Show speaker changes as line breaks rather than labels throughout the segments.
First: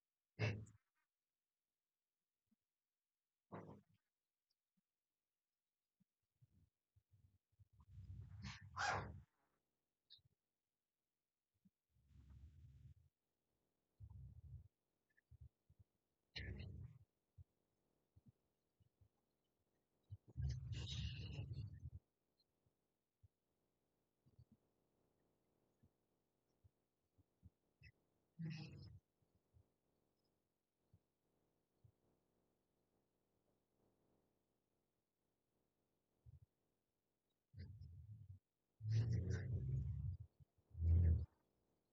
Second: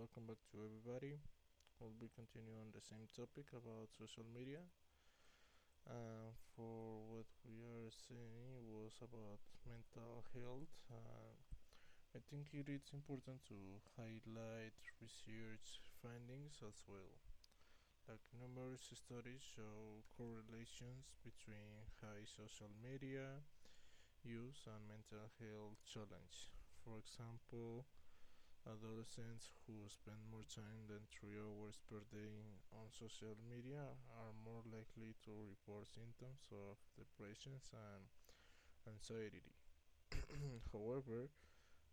welcome back to everybody. We'll be continuing on the same topic about social media. For what we are seeing was about mental health. I think it is important to highlight research findings as well. Like numerous studies show correlations between high social media use and mental health challenge. For example, adolescents who spend more time than 3 hours per day on social media are more likely to report symptoms of depression and anxiety. However,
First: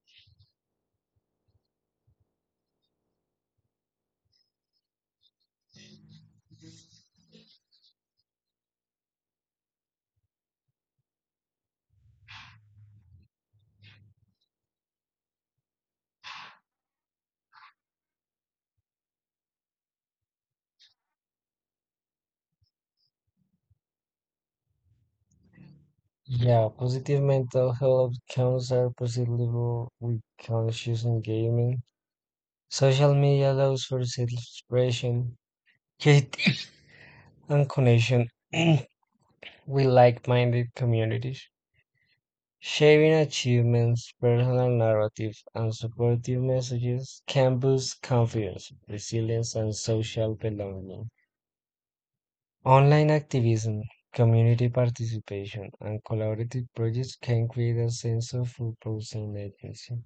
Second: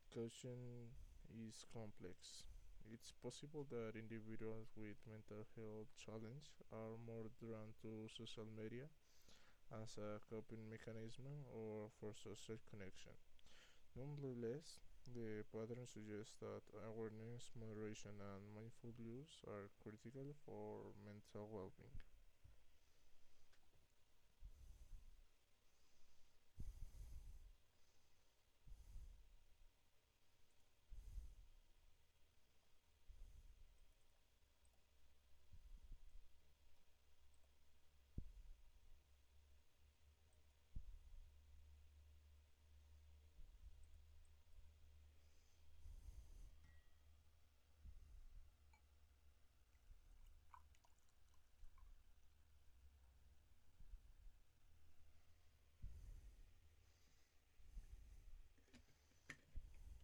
caution is complex. It's possible that individuals with mental health challenges are more drawn to social media as a coping mechanism or for social connection. Nonetheless, the pattern suggests that awareness, moderation, and mindful use are critical for mental well being.
Yeah, positive mental health outcomes are possible with conscious engagement. Social media allows for self-expression, yet and connection with like-minded communities. Sharing achievements, personal narratives, and supportive messages can boost confidence, resilience, and social belonging. Online activism, community participation, and collaborative projects can create a sense of purpose and agency.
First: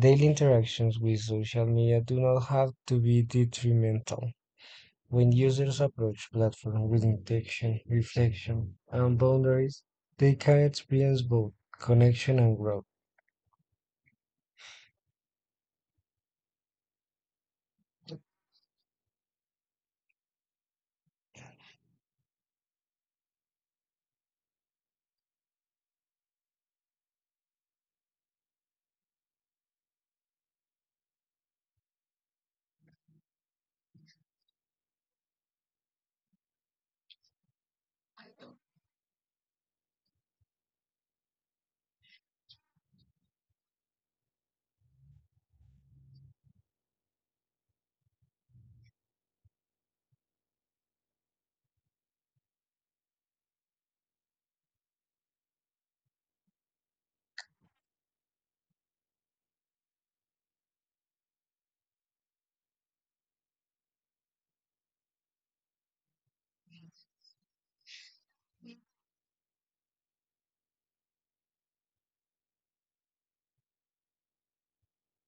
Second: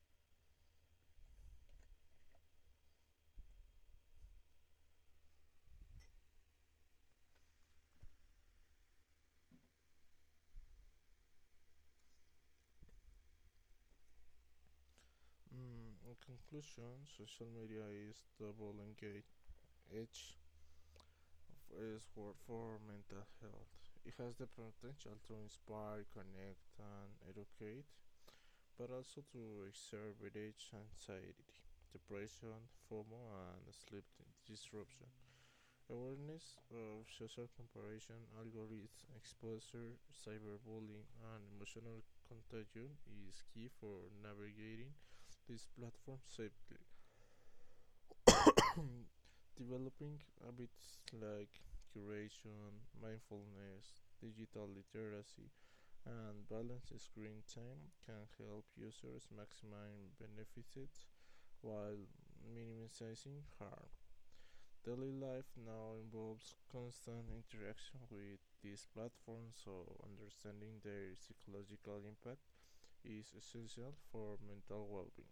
Daily interactions with social media do not have to be detrimental. When users approach platforms with intention, reflection, and boundaries, they can experience both connection and growth.
In conclusion, social media is double edged sword for mental health. It has the potential to inspire, connect, and educate, but also to exacerbate anxiety, depression, FOMO, and sleep disruption. Awareness of social comparison algorithms, exposure, cyberbullying, and emotional contagion is key for navigating this platform safely. Developing habits like curation, mindfulness, digital literacy, and balanced screen time can help users maximize benefits while minimizing harm. Daily life now involves constant interaction with these platforms, so understanding their psychological impact is essential for mental well being.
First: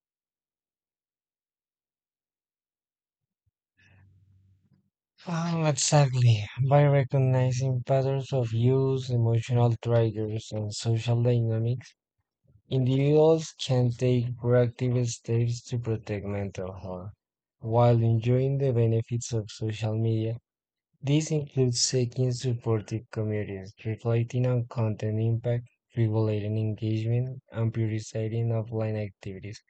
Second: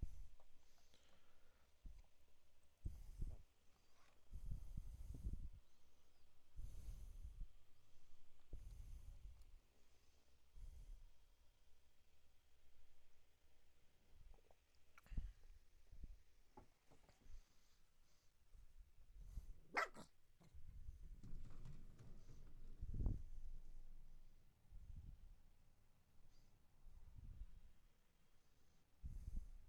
Exactly. By recognizing patterns of use, emotional triggers, and social dynamics, individuals can take proactive steps to protect mental health while enjoying the benefits of social media. These include seeking supportive communities, reflecting on content impact, regulating engagement, and prioritizing offline activities.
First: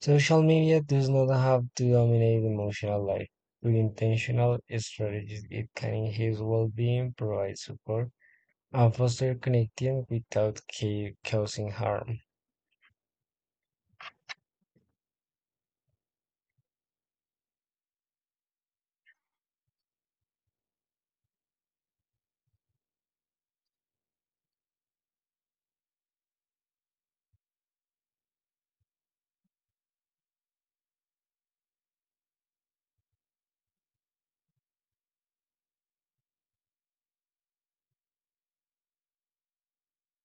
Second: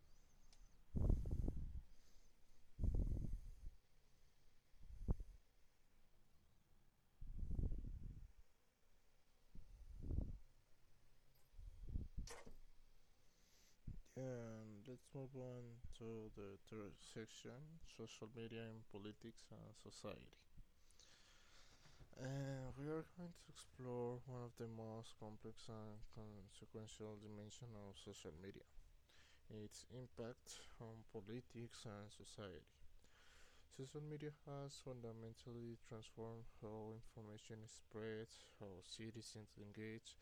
Social media does not have to dominate emotional life. With intentional strategies, it can enhance well-being, provide support, and foster connection without causing harm.
And let's move on to the third section social media in politics and society. And we are going to explore one of the most complex and consequential dimensions of social media its impact on politics and society. Social media has fundamentally transformed how information is spread, how citizens engage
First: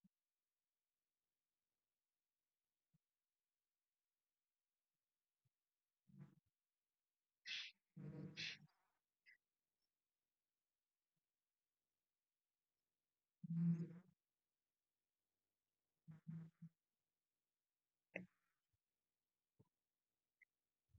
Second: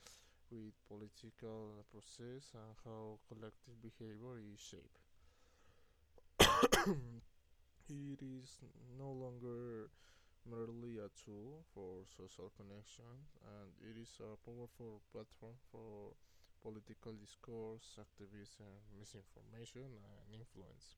with political process, and how collective behavior is shaped. It is no longer merely a tool for social connection, and it is a powerful platform for political discourse, activism, misinformation, and influence.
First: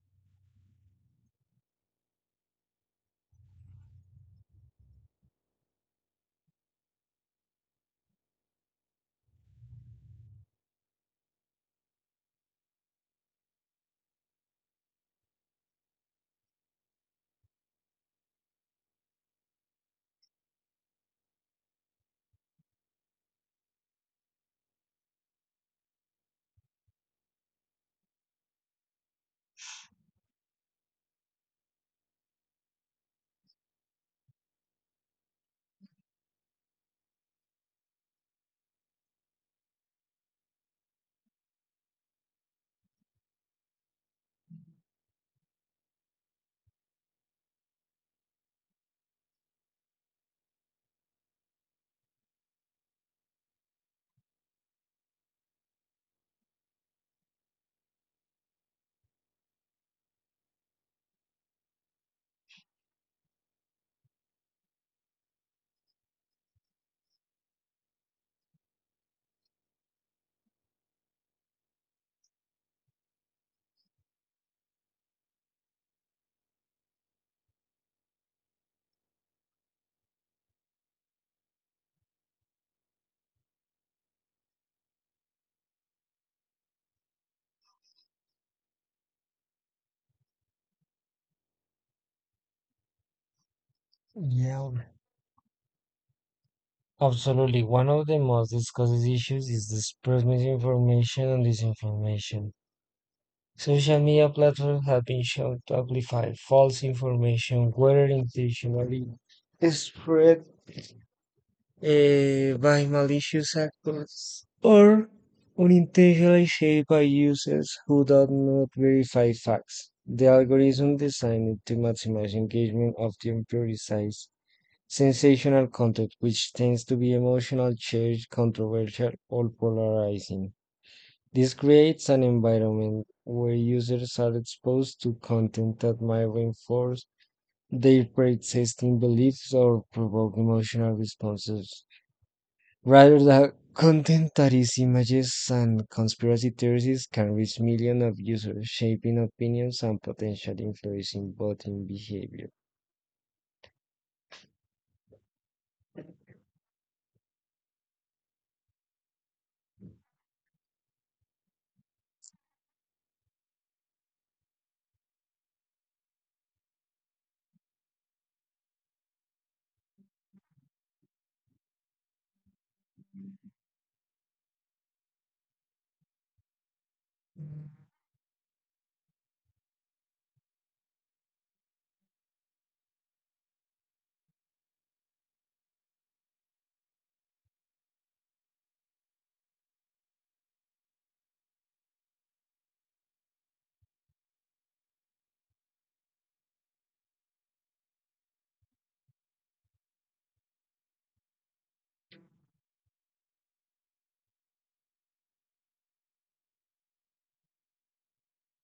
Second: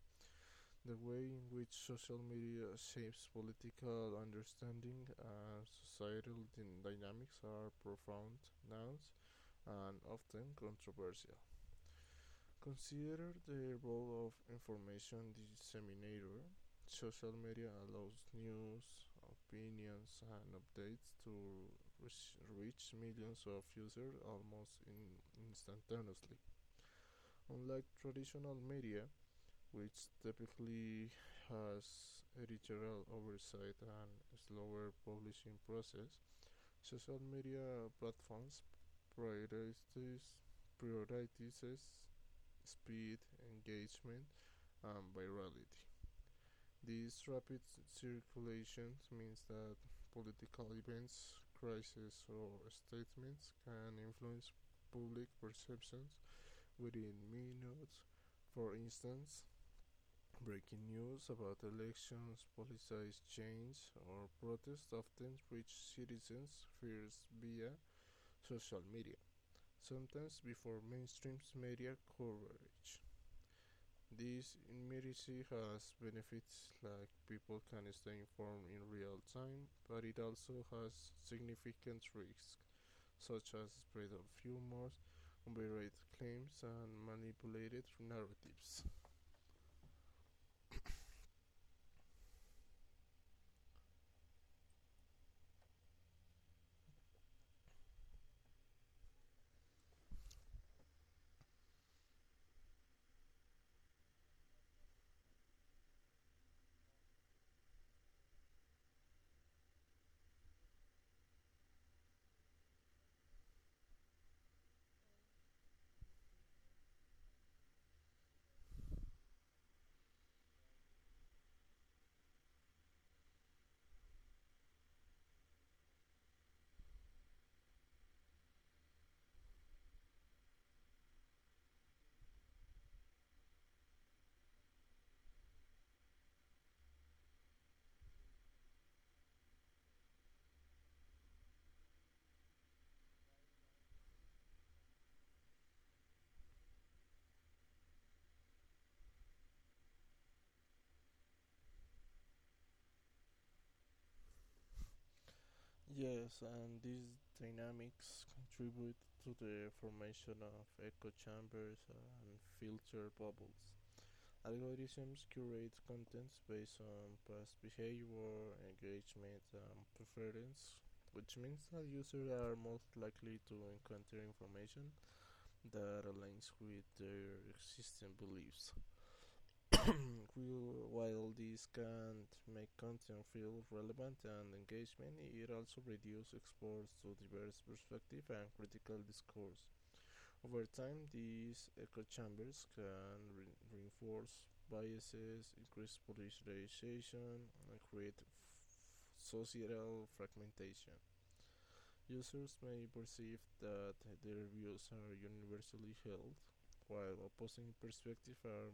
The way in which social media shapes political understanding and societal dynamics are profound, nuanced, and often controversial. Consider the role of information disseminator. Social media allows news, opinions, and updates to reach millions of users almost instantaneously. Unlike traditional media, which typically has editorial oversight and a slower publishing process, social media platforms prioritize prioritizes speed, engagement, and virality. This rapid circulation means that political events, crises, or statements can influence public perceptions within minutes. For instance, breaking news about elections, politicized change, or protests often reach citizens first via social media, sometimes before mainstream media coverage. This immediacy has benefits like people can stay informed in real time, but it also has significant risks, such as spread of rumors, unverified claims, and manipulated narratives.
Yeah, absolutely. One of the most discussed issues is the spread misinformation and disinformation. Social media platforms have been shown to amplify false information, whether intentionally spread by malicious actors or unintentionally shared by users who do not verify facts. The algorithm designed to maximize engagement often prioritizes sensational content, which tends to be emotional, charged, controversial, or polarizing. This creates an environment where users are exposed to content that might reinforce their pre-existing beliefs or provoke emotional responses, rather than content that is images and conspiracy theories can reach millions of users, shaping opinions and potentially influencing voting behavior.
Yes, and these dynamics contribute to the formation of echo chambers and filter bubbles. Algorithms curate contents based on past behavior, engagement, and preference, which means that users are most likely to encounter information that aligns with their existing beliefs. While this can make content feel relevant and engaging, it also reduces exposure to diverse perspectives and critical discourse. Over time, these echo chambers can reinforce biases, increase polarization, and create societal fragmentation. Users may perceive that their views are universally held, while opposing perspectives are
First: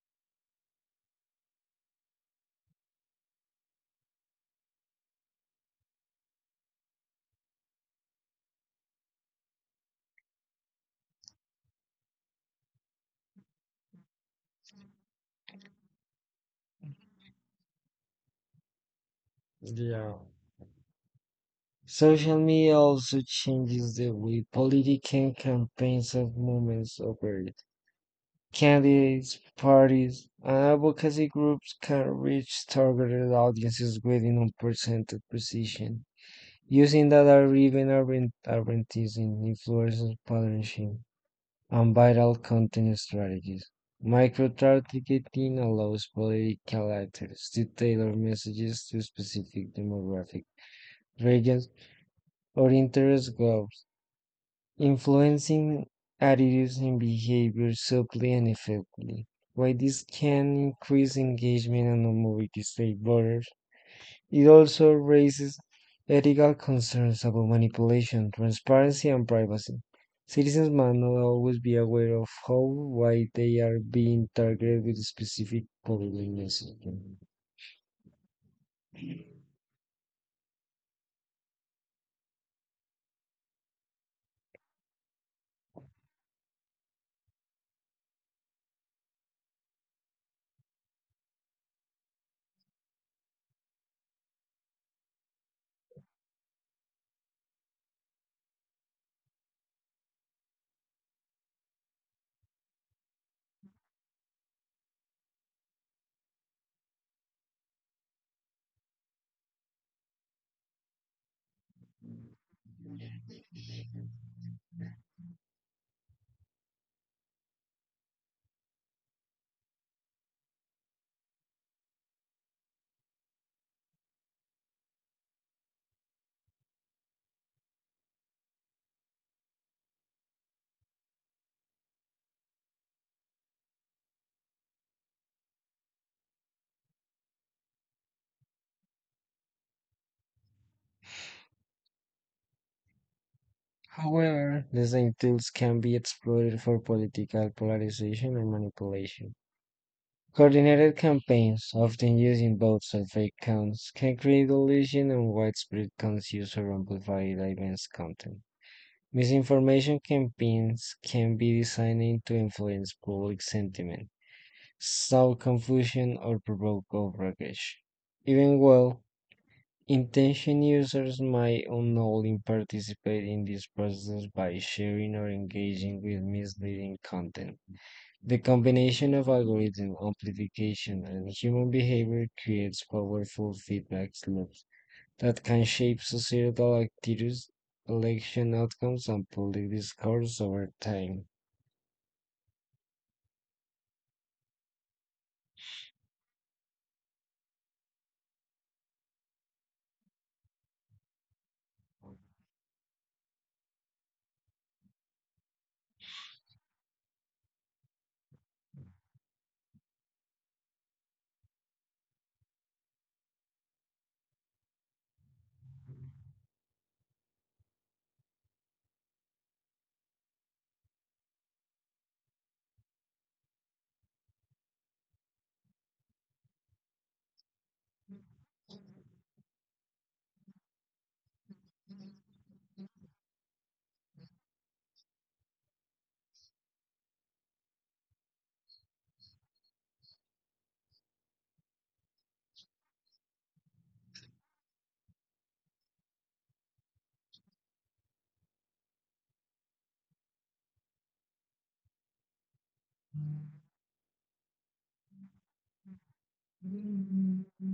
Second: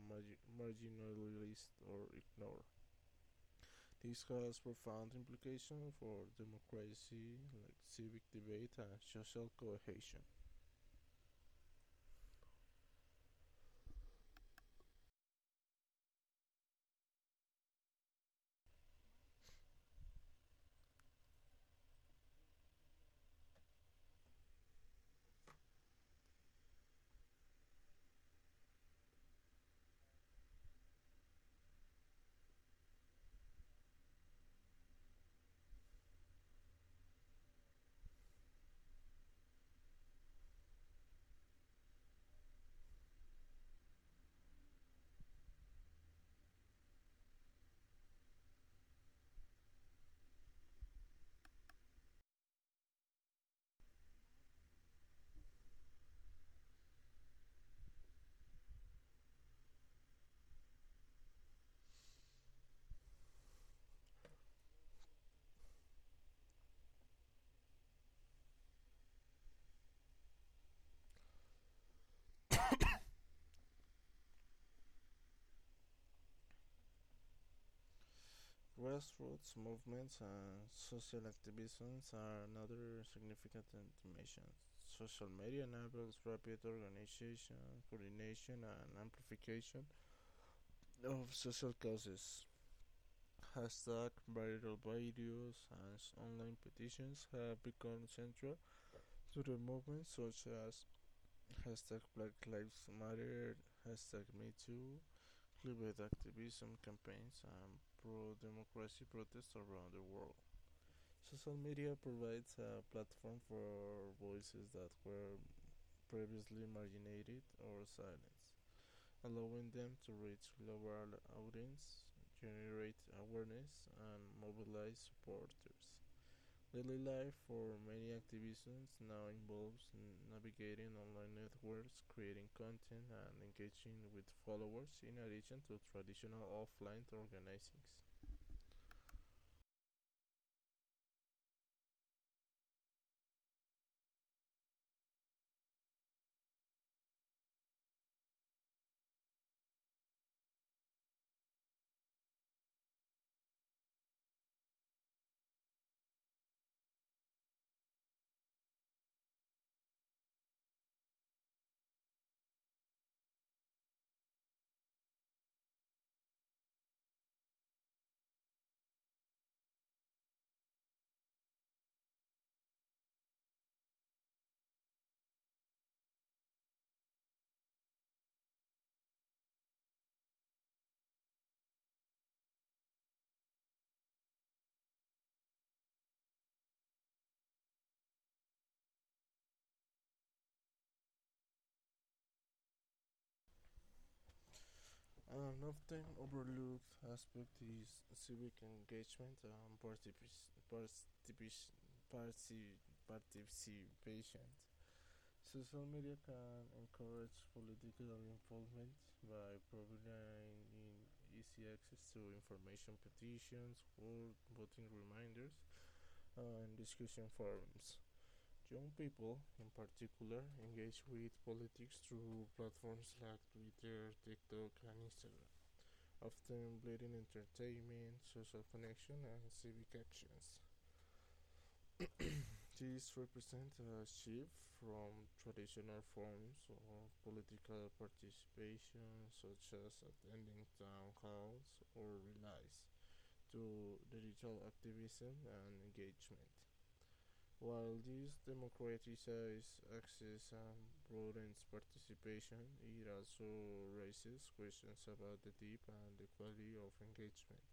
marginalized or ignored. This has profound implications for democracy, like civic debate and social cohesion.
Yeah. Social media also changes the way political campaigns and movements operate. Candidates, parties, and advocacy groups can reach targeted audiences with an unprecedented precision, using data driven advertising, influencer partnership, and viral content strategies. Micro targeting allows political actors to tailor messages to specific demographic regions or interest groups, influencing attitudes and behavior subtly and effectively. While this can increase engagement and mobility state voters, it also raises ethical concerns about manipulation, transparency, and privacy. Citizens must not always be aware of how why they are being targeted with a specific political messaging.
Grassroots movements and social activisms are another significant dimension. Social media enables rapid organization, coordination, and amplification of social causes. Hashtag viral videos and online petitions have become central to the movement, such as hashtag Black Lives Matter, hashtag Me Too, climate activism campaigns, and pro-democracy protests around the world. Social media provides a platform for voices that were previously marginated or silenced, allowing them to reach global audiences, generate awareness, and mobilize supporters. Daily life for many activists now involves navigating online networks, creating content, and engaging with followers in addition to traditional offline organizings.
However, the same tools can be exploited for political polarization and manipulation. Coordinated campaigns, often using both survey counts, can create illusion and widespread conscious or amplified events content. Misinformation campaigns can be designed to influence public sentiment, sow confusion, or provoke outrage. Even well intentioned users might unknowingly participate in this process by sharing or engaging with misleading content. The combination of algorithm amplification and human behavior creates powerful feedback loops that can shape societal activities, election outcomes, and public discourse over time.
An often overlooked aspect is civic engagement and particip- participation. Social media can encourage political involvement by providing easy access to information, petitions, or voting reminders, and discussion forums. Young people, in particular, engage with politics through platforms like Twitter, TikTok, and Instagram, often blending entertainment, social connection, and civic actions. These represent a shift from traditional forms of political participation, such as attending town halls or rallies, to digital activism and engagement. While this democratizes access and broadens participation, it also raises questions about the deep and the quality of engagement,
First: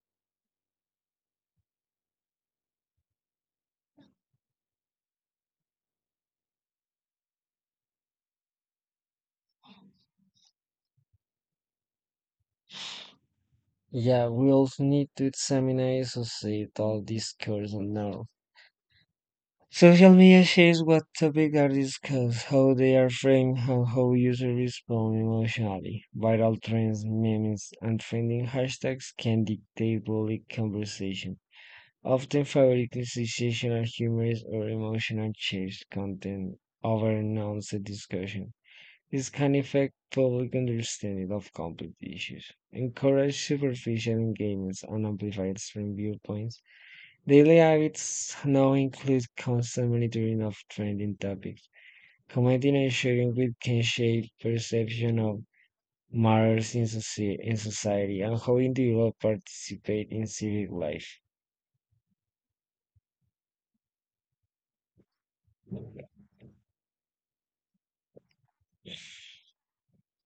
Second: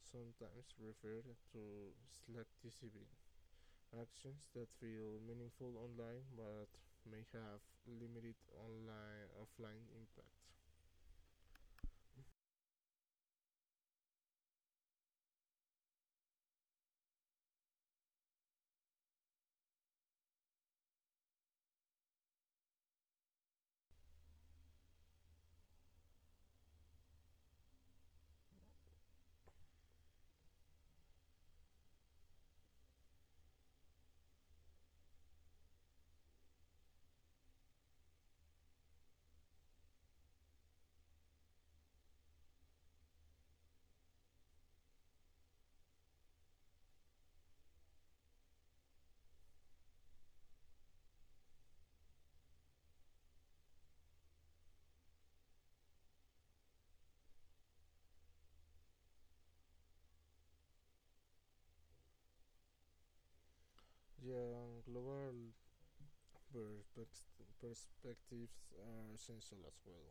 sometimes referred to "slacktivism," actions that feel meaningful online but may have limited online offline impact.
Yeah, we also need to examine societal discourse on now. Social media shapes what topics are discussed, how they are framed, and how users respond emotionally. Viral trends, memes, and trending hashtags can dictate public conversation, often fabrically sensational, humorous, or emotional chased content over nuanced discussion. This can affect public understanding of complex issues, encourage superficial engagements, and amplify extreme viewpoints. Daily habits now include constant monitoring of trending topics, commenting and sharing, which can shape perception of matters in in society and how individuals participate in civic life.
Yeah, global perspectives are essential as well.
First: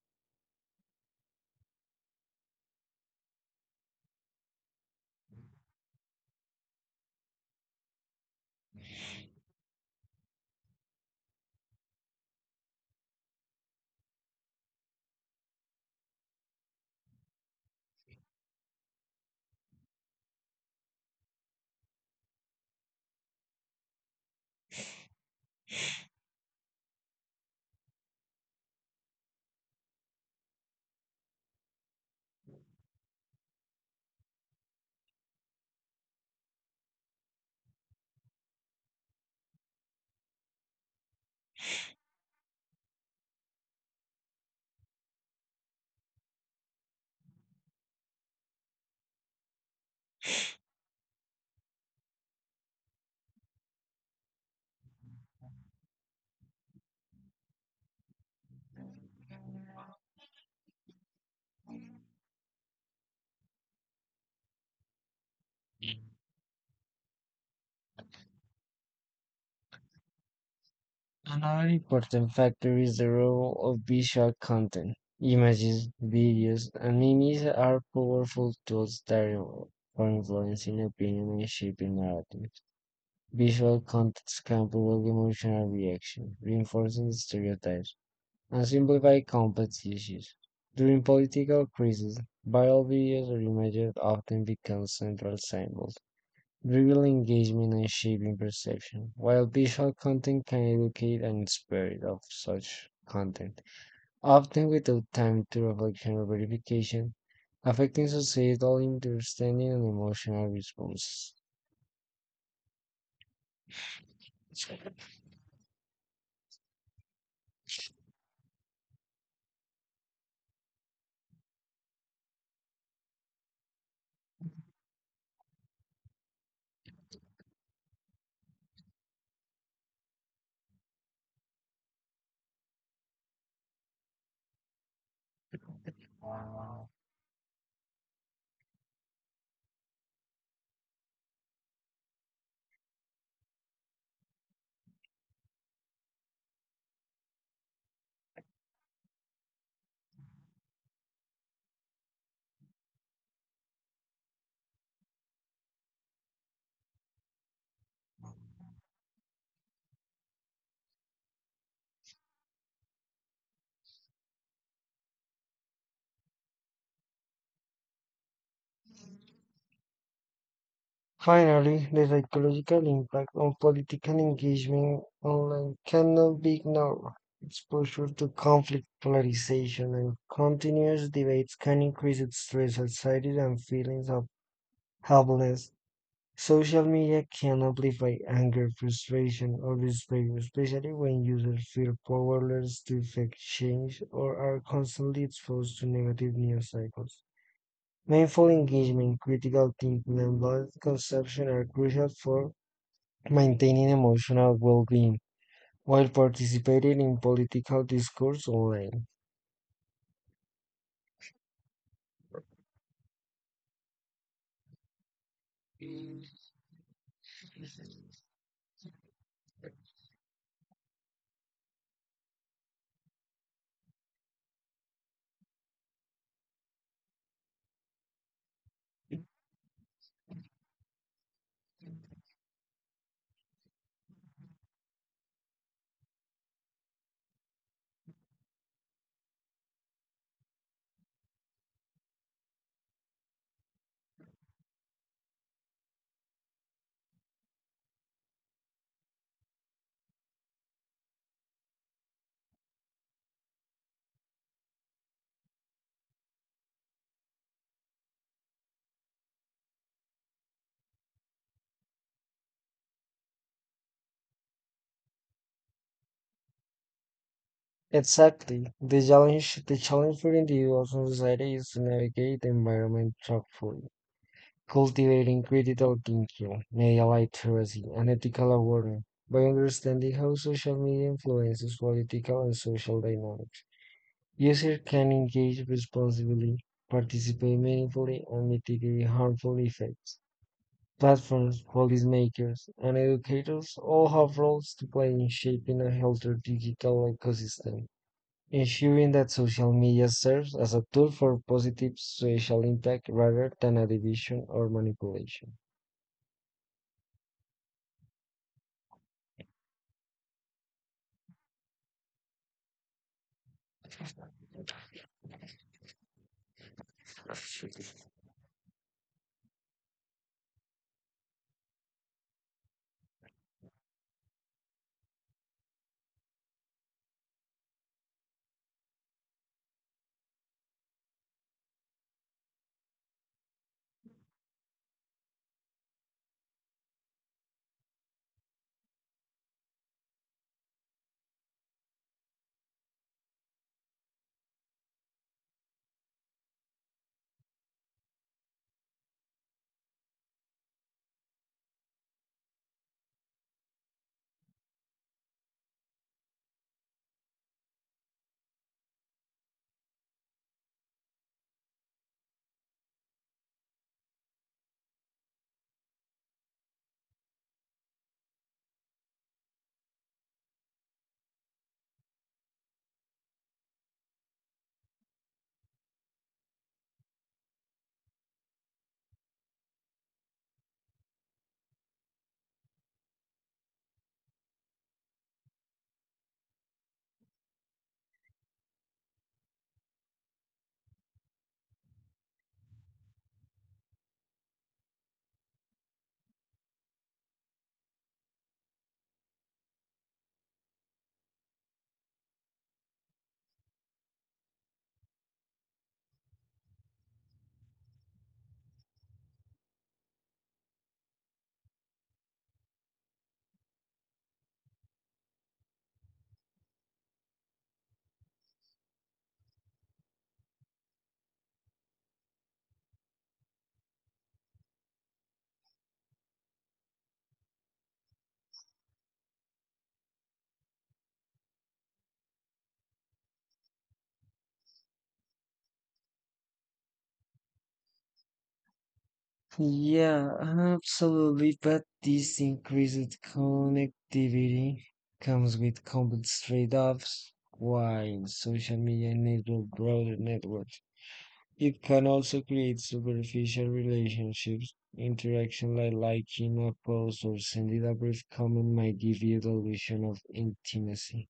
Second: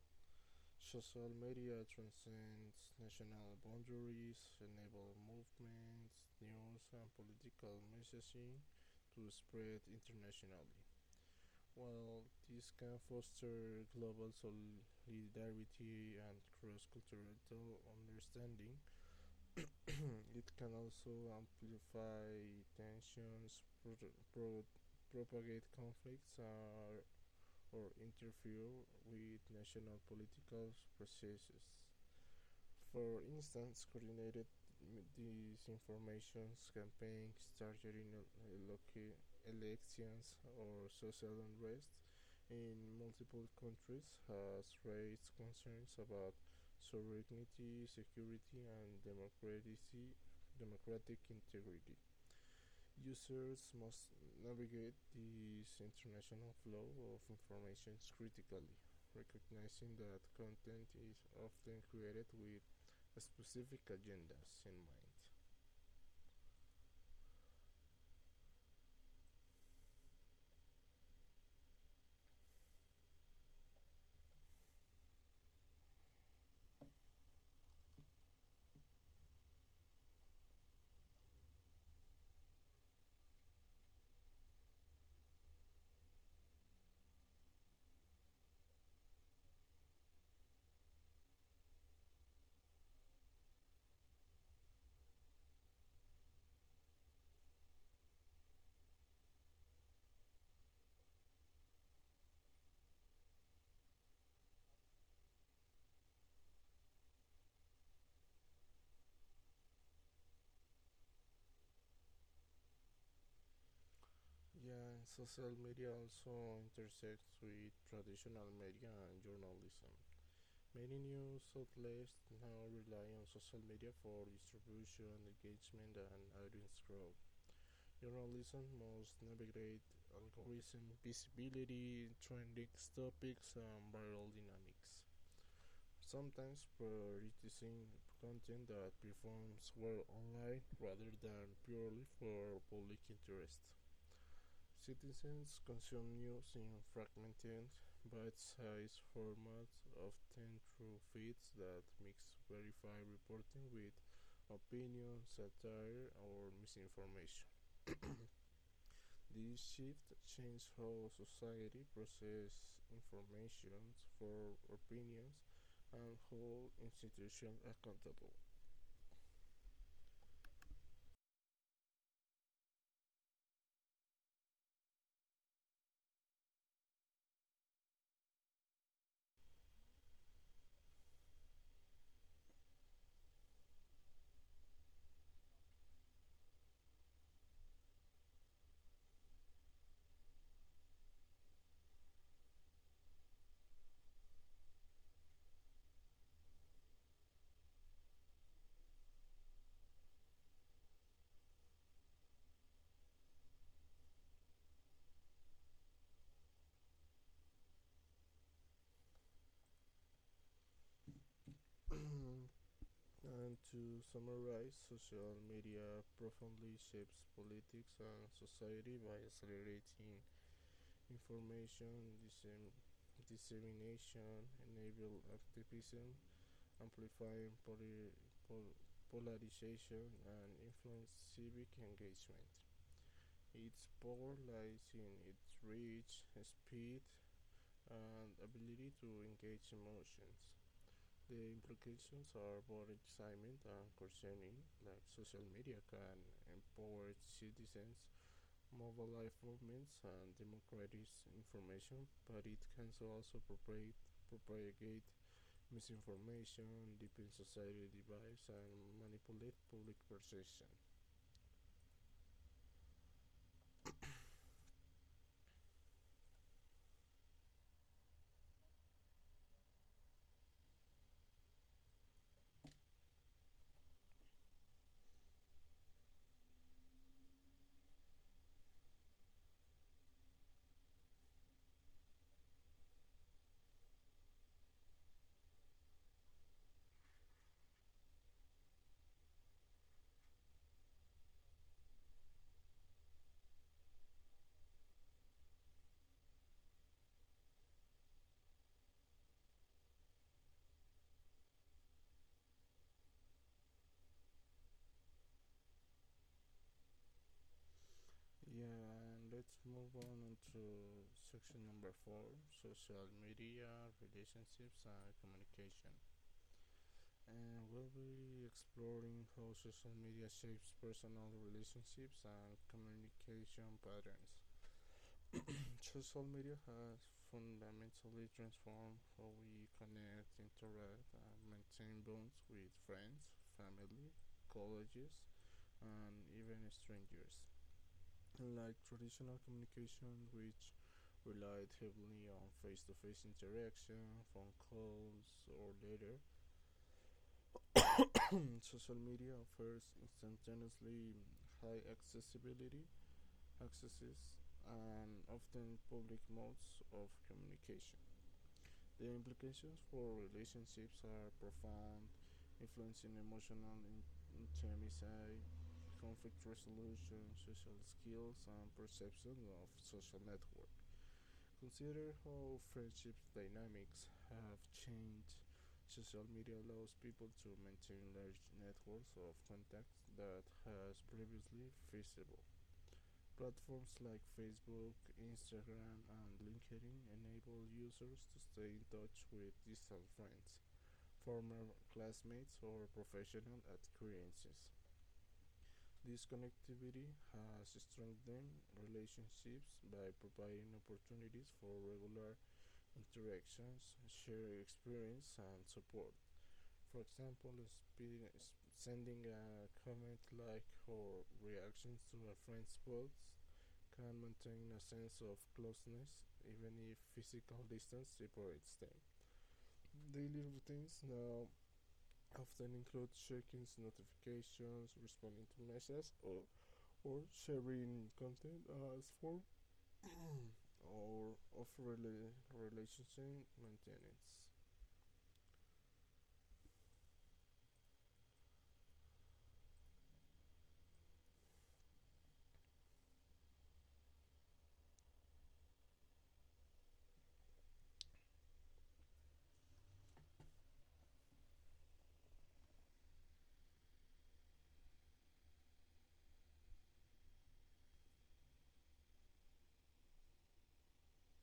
Social media transcends national boundaries, enable movements, news, and political messaging to spread internationally. While this can foster global solidarity and cross cultural understanding, it can also amplify tensions, pro- propagate conflicts, or interfere with national political processes. For instance, coordinated disinformation campaigns targeting local elections or social unrest in multiple countries has raised concerns about sovereignty, security, and democratic integrity. Users must navigate this international flow of information critically, recognizing that content is often created with specific agendas in mind.
Another important factor is the role of visual content. Images, videos, and memes are powerful tools for influencing opinion and shaping narratives. Visual context can provoke emotional reaction, reinforcing stereotypes, and simplify complex issues. During political crises, viral videos or images often become central symbols. Real engagement and shaping perception, while visual content can educate and inspire it of such content, often without time to reflection or verification, affecting societal understanding and emotional responses.
Yeah, and social media also intersects with traditional media and journalism. Many news outlets now rely on social media for distribution, engagement, and audience growth. Journalism must navigate algorithm, visibility, trending topics, and viral dynamics. Sometimes prioritizing content that performs well online rather than purely for public interest. Citizens consume news in fragmented, bite-sized formats, often through feeds that mix verified reporting with opinion, satire, or misinformation. This shift changed how society processes information for opinions and hold institutions accountable.
Finally, the psychological impact on political engagement online cannot be ignored. Exposure to conflict, polarization, and continuous debates can increase its stress, anxiety, and feelings of helplessness. Social media can amplify anger, frustration, or despair, especially when users feel powerless to effect change or are constantly exposed to negative news cycles. Mindful engagement, critical thinking, and balanced consumption are crucial for maintaining emotional well being while participating in political discourse online.
And to summarize, social media profoundly shapes politics and society by accelerating information dissem- dissemination, enabling activism, amplifying pol- polarization, and influence civic engagement. Its power lies in its reach, speed, and ability to engage emotions. The implications are more exciting and concerning, like social media can empower citizens, mobilize movements, and democratize information, but it can so also propagate misinformation, deepen society divides, and manipulate public perception.
Exactly. The challenge for individuals and society is to navigate the environment thoughtfully, cultivating critical thinking may ally literacy and ethical awareness. By understanding how social media influences political and social dynamics, users can engage responsibly, participate meaningfully, and mitigate harmful effects. Platforms, policymakers, and educators all have roles to play in shaping a healthier digital ecosystem, ensuring that social media serves as a tool for positive social impact rather than a division or manipulation.
Yeah, and let's move on to section number four social media, relationships, and communication. And we'll be exploring how social media shapes personal relationships and communication patterns. Social media has fundamentally transformed how we connect, interact, and maintain bonds with friends, family, colleagues, and even strangers. Unlike traditional communication, which relied heavily on face to face interaction, phone calls, or letters, and social media offers instantaneously high accesses, and often public modes of communication. The implications for relationships are profound, influencing emotional intimacy, conflict resolution, social skills, and perception of social networks. Consider how friendship dynamics have changed. Social media allows people to maintain large networks of contacts that has previously feasible. Platforms like Facebook, Instagram, and LinkedIn enable users to stay in touch with distant friends, former classmates, or professional acquaintances. This connectivity has strengthened relationships by providing opportunities for regular interactions, share experience, and support. For example, sending a comment, like, or reactions to a friend's post can maintain a sense of closeness even if physical distance separates them. Daily routines now often include checking notifications, responding to messages, or sharing content as form or of relationship maintenance.
Yeah, absolutely. But this increased connectivity comes with complex trade-offs. While social media enables broader networks, it can also create superficial relationships. Interaction like liking a post or sending a brief comment might give you the illusion of intimacy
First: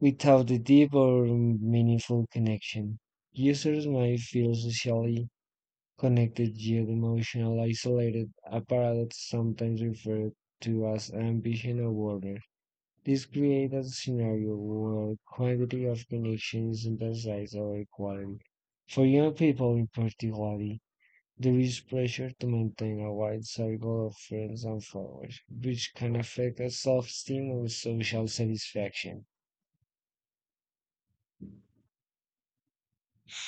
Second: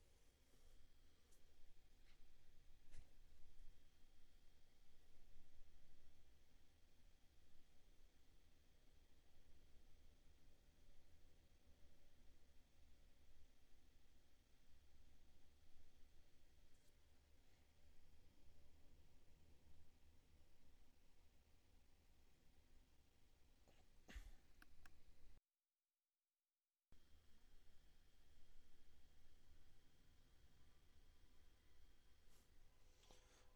without the deep or meaningful connection. Users might feel socially connected yet emotionally isolated, a paradox sometimes referred to as ambition overload. This creates a scenario where quantity of connection is emphasized over quality. For young people in particular, there is pressure to maintain a wide circle of friends and followers, which can affect self-esteem or social satisfaction.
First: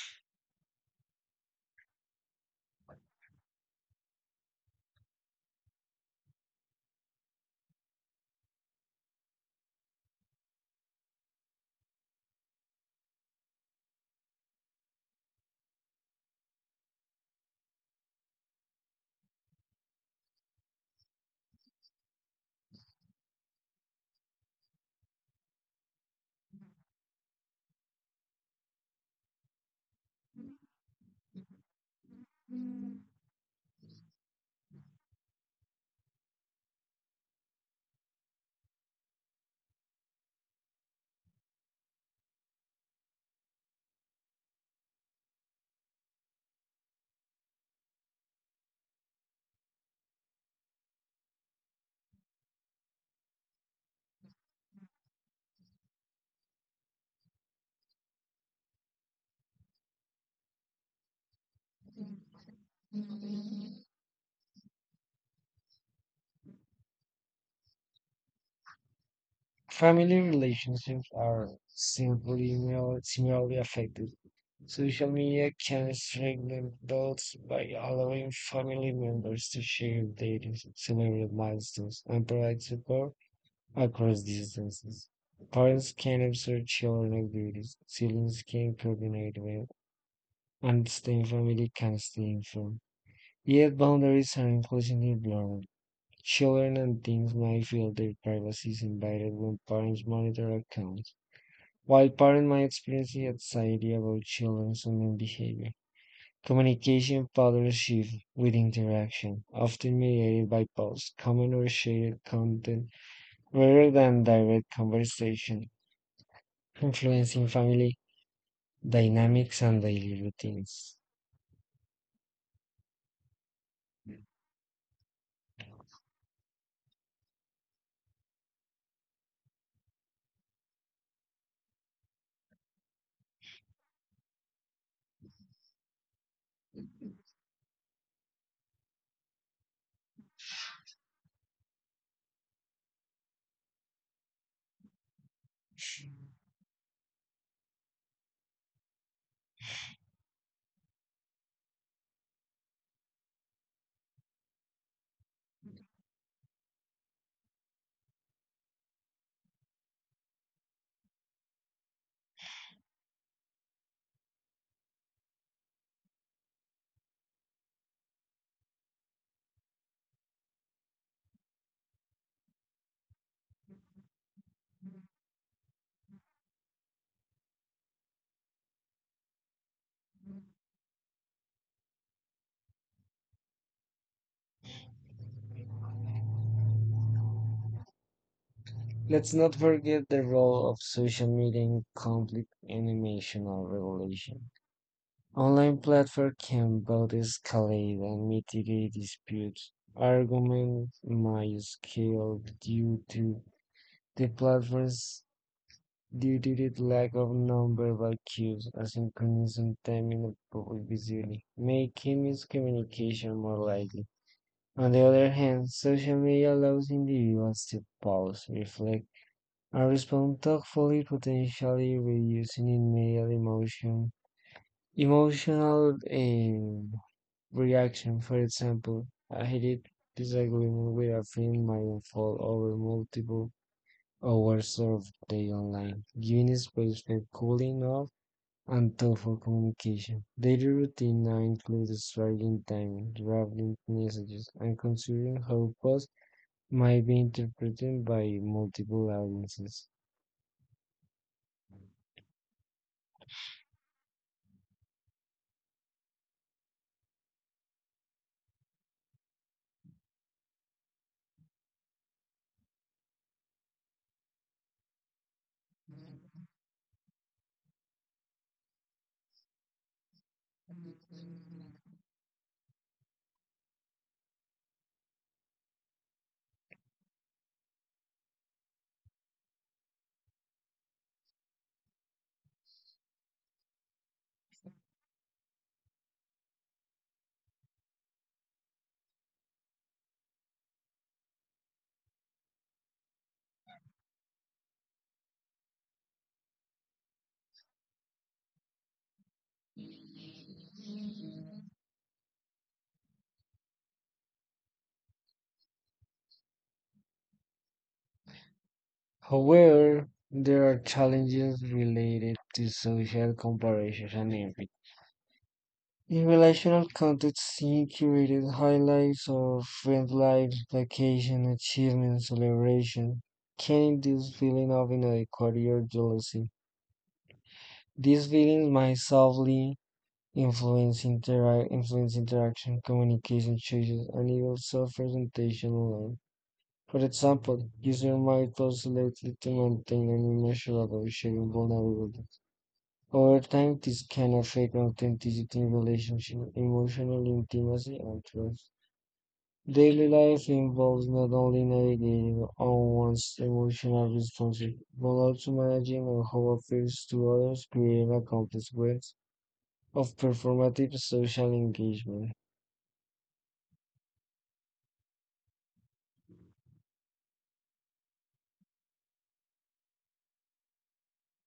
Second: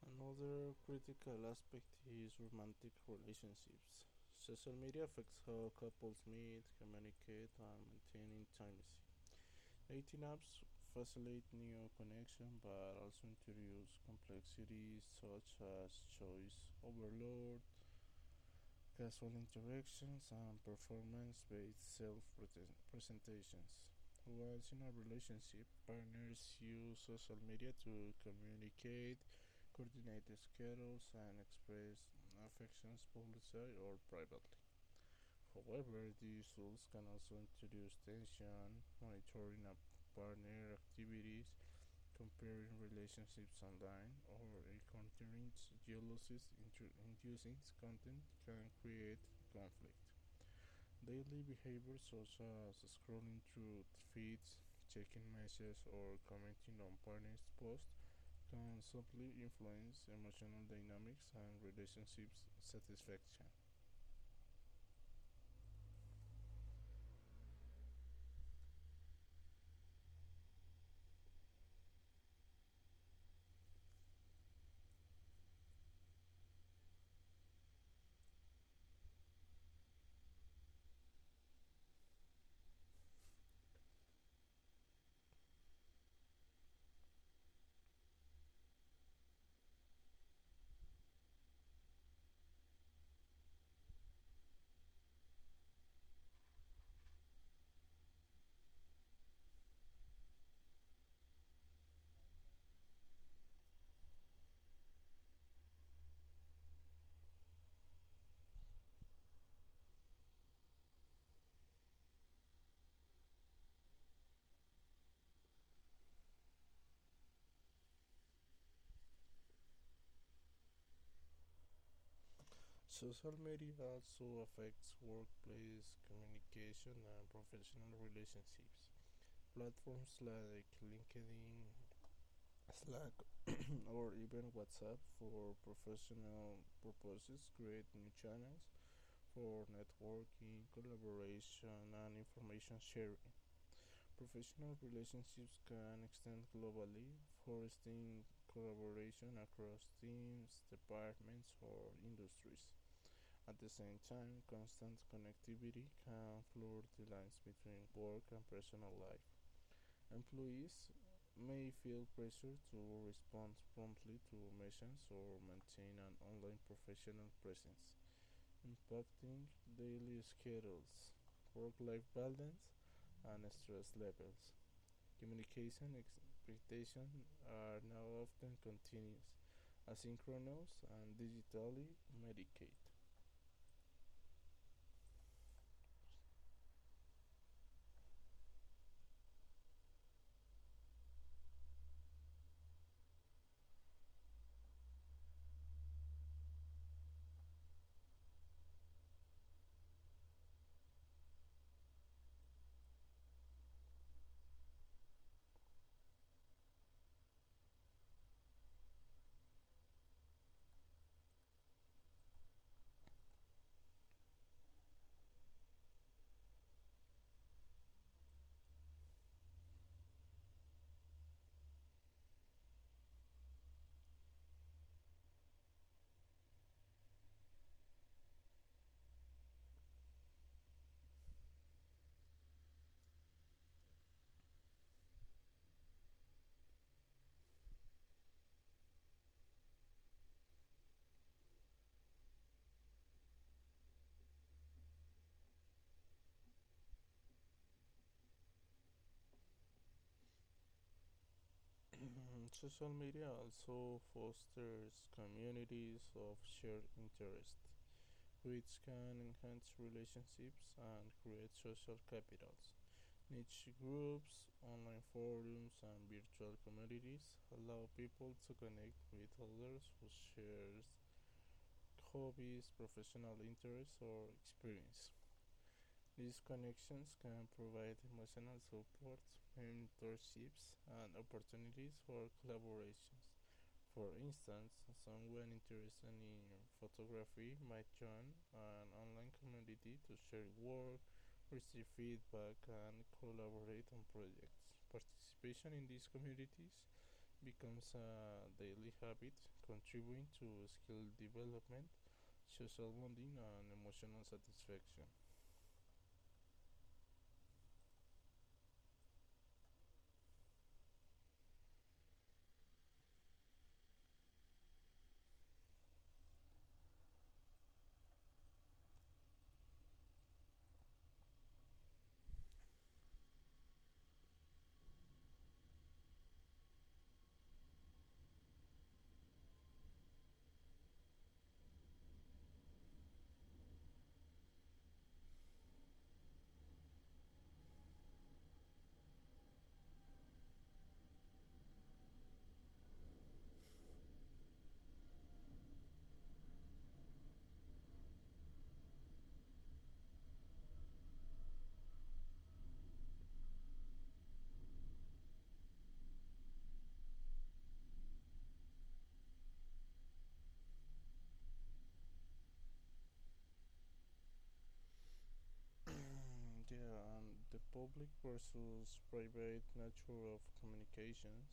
Another critical aspect is romantic relationships. Social media affects how couples meet, communicate, and maintain intimacy. Dating apps facilitate new connection but also introduce complexities such as choice overload, casual interactions, and performance-based self-presentations. Once in a relationship, partners use social media to communicate, coordinate schedules, and express affections publicly or privately. However, these tools can also introduce tension, monitoring a partner activities, comparing relationships online or encountering jealousy inducing content can create conflict. Daily behaviors such as scrolling through feeds posts can subtly influence emotional dynamics and relationships satisfaction.
Family relationships are simply similarly affected. Social media can strengthen bonds by allowing family members to share their celebrate milestones and provide support across distances. Parents can observe children activities, siblings can coordinate well, and extended family can stay informed. Yet boundaries are increasingly blurred. Children and teens might feel their privacy is invaded when parents monitor accounts, while parents might experience anxiety about children's online behavior. Communication patterns shift with interaction, often mediated by posts, comments, or shared content rather than direct conversation, influencing family dynamics and daily routines.
Social media also affects workplace communication and professional relationships. Platforms like LinkedIn, Slack or even WhatsApp for professional purposes, create new channels for networking, collaboration, and information sharing. Professional relationships can extend globally, fostering collaboration across teams, departments, or industries. At the same time, constant connectivity can blur the lines between work and personal life. Employees may feel pressure to respond promptly to missions or maintain an online professional presence, impacting daily schedules, work-life balance, and stress levels. Communication expectations are now often continuous, asynchronous, and digitally mediated.
Let's not forget the role of social media in conflict and emotional regulation. Online platforms can both escalate and mitigate disputes. Arguments might scale due to the platform's due to the lack of nonverbal cues, asynchronous sometimes inappropriate visually, making miscommunication more likely. On the other hand, social media allows individuals to pause, reflect, and respond thoughtfully, potentially reducing immediate emotion, emotional reaction. For example, a heated disagreement with a friend might unfold over multiple hours of day online, giving space for cooling off and thoughtful communication. Daily routine now includes striking time, drafting messages, and considering how posts might be interpreted by multiple audiences.
social media also fosters communities of shared interest, which can enhance relationships and create social capitals. Niche groups, online forums, and virtual communities allow people to connect with others who share hobbies, professional interests, or experience. These connections can provide emotional support, mentorships, and opportunities for collaborations. For instance, someone interested in photography might join an online community to share work, receive feedback, and collaborate on projects. Participation in these communities becomes a daily habit, contributing to skill development, social bonding, and emotional satisfaction.
However, there are challenges related to social comparisons and envy. In relational context, seeing curated highlights of friends' lives, vacation, achievements, celebration can induce feeling of inadequacy or jealousy. These feelings might subtly influence, influence interaction, communication choices, and even self-presentation alone. For example, users might post selected to maintain an immeasurable sharing vulnerability. Over time, this can affect authenticity in relationship, emotional intimacy, and trust. Daily life involves not only navigating on one's emotional responses, but also managing on how appears to others, creating a complex web of performative social engagement.
Yeah, and the public versus private nature of communications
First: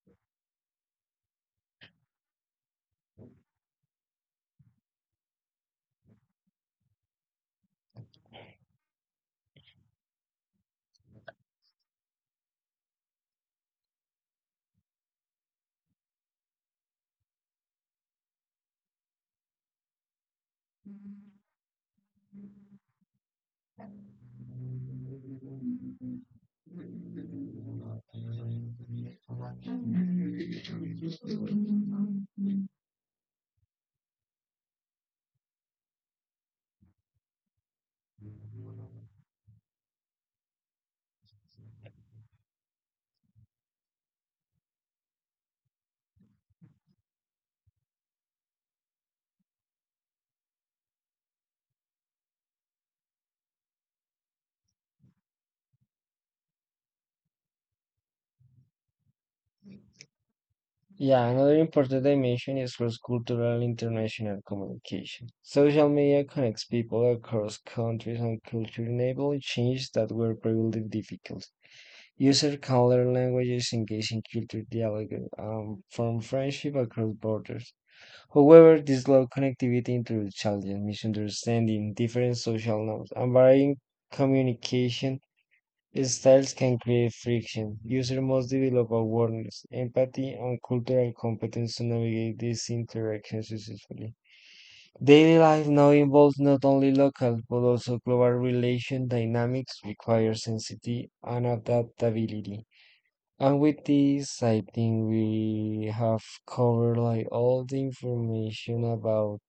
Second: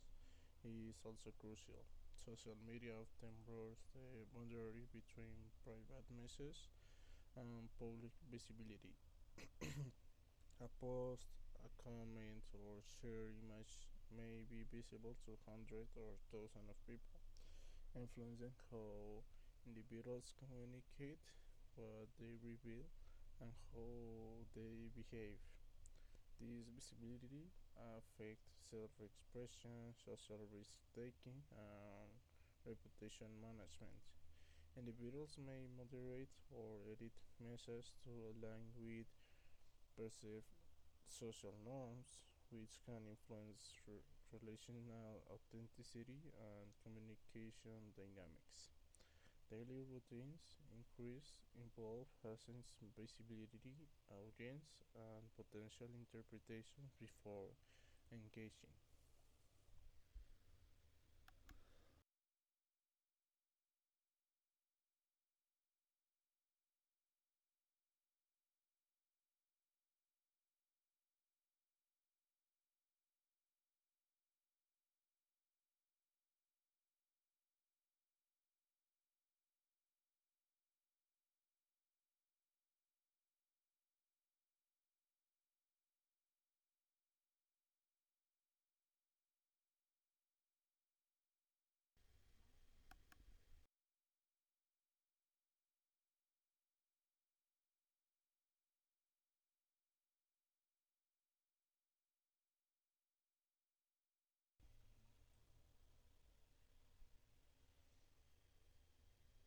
is also crucial. Social media often blurs the boundary between private messages and public visibility. A post, a comment, or share image may be visible to hundreds or thousands of people, influencing how individuals communicate, what they reveal, and how they behave. This visibility affects self-expression, social risk-taking, and reputation management. Individuals may moderate or edit measures to align with perceived social norms, which can influence relational authenticity and communication dynamics. Daily routines increase involve Hassan's visibility, audience, and potential interpretation before engaging.
Yeah, another important dimension is cross-cultural international communication. Social media connects people across countries and cultures, enabling changes that were previously difficult. Users can learn languages, engage in culture dialogue, and form friendship across borders. However, this low connectivity introduces challenges, misunderstanding, different social norms, and varying communication styles can create friction. Users must develop awareness, empathy, and cultural competence to navigate these interactions successfully. Daily life now involves not only local but also global relation dynamics, require sensitivity and adaptability. And with this, I think we have covered like all the information about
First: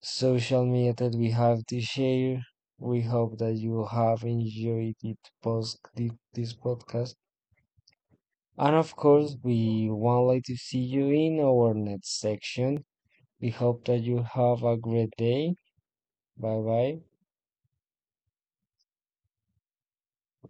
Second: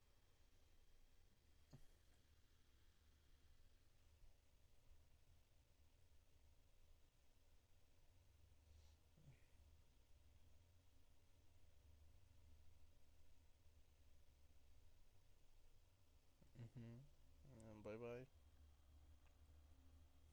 social media that we have to share. We hope that you have enjoyed it post this podcast. And of course, we would like to see you in our next section. We hope that you have a great day. Bye bye.
Mm-hmm. And bye bye.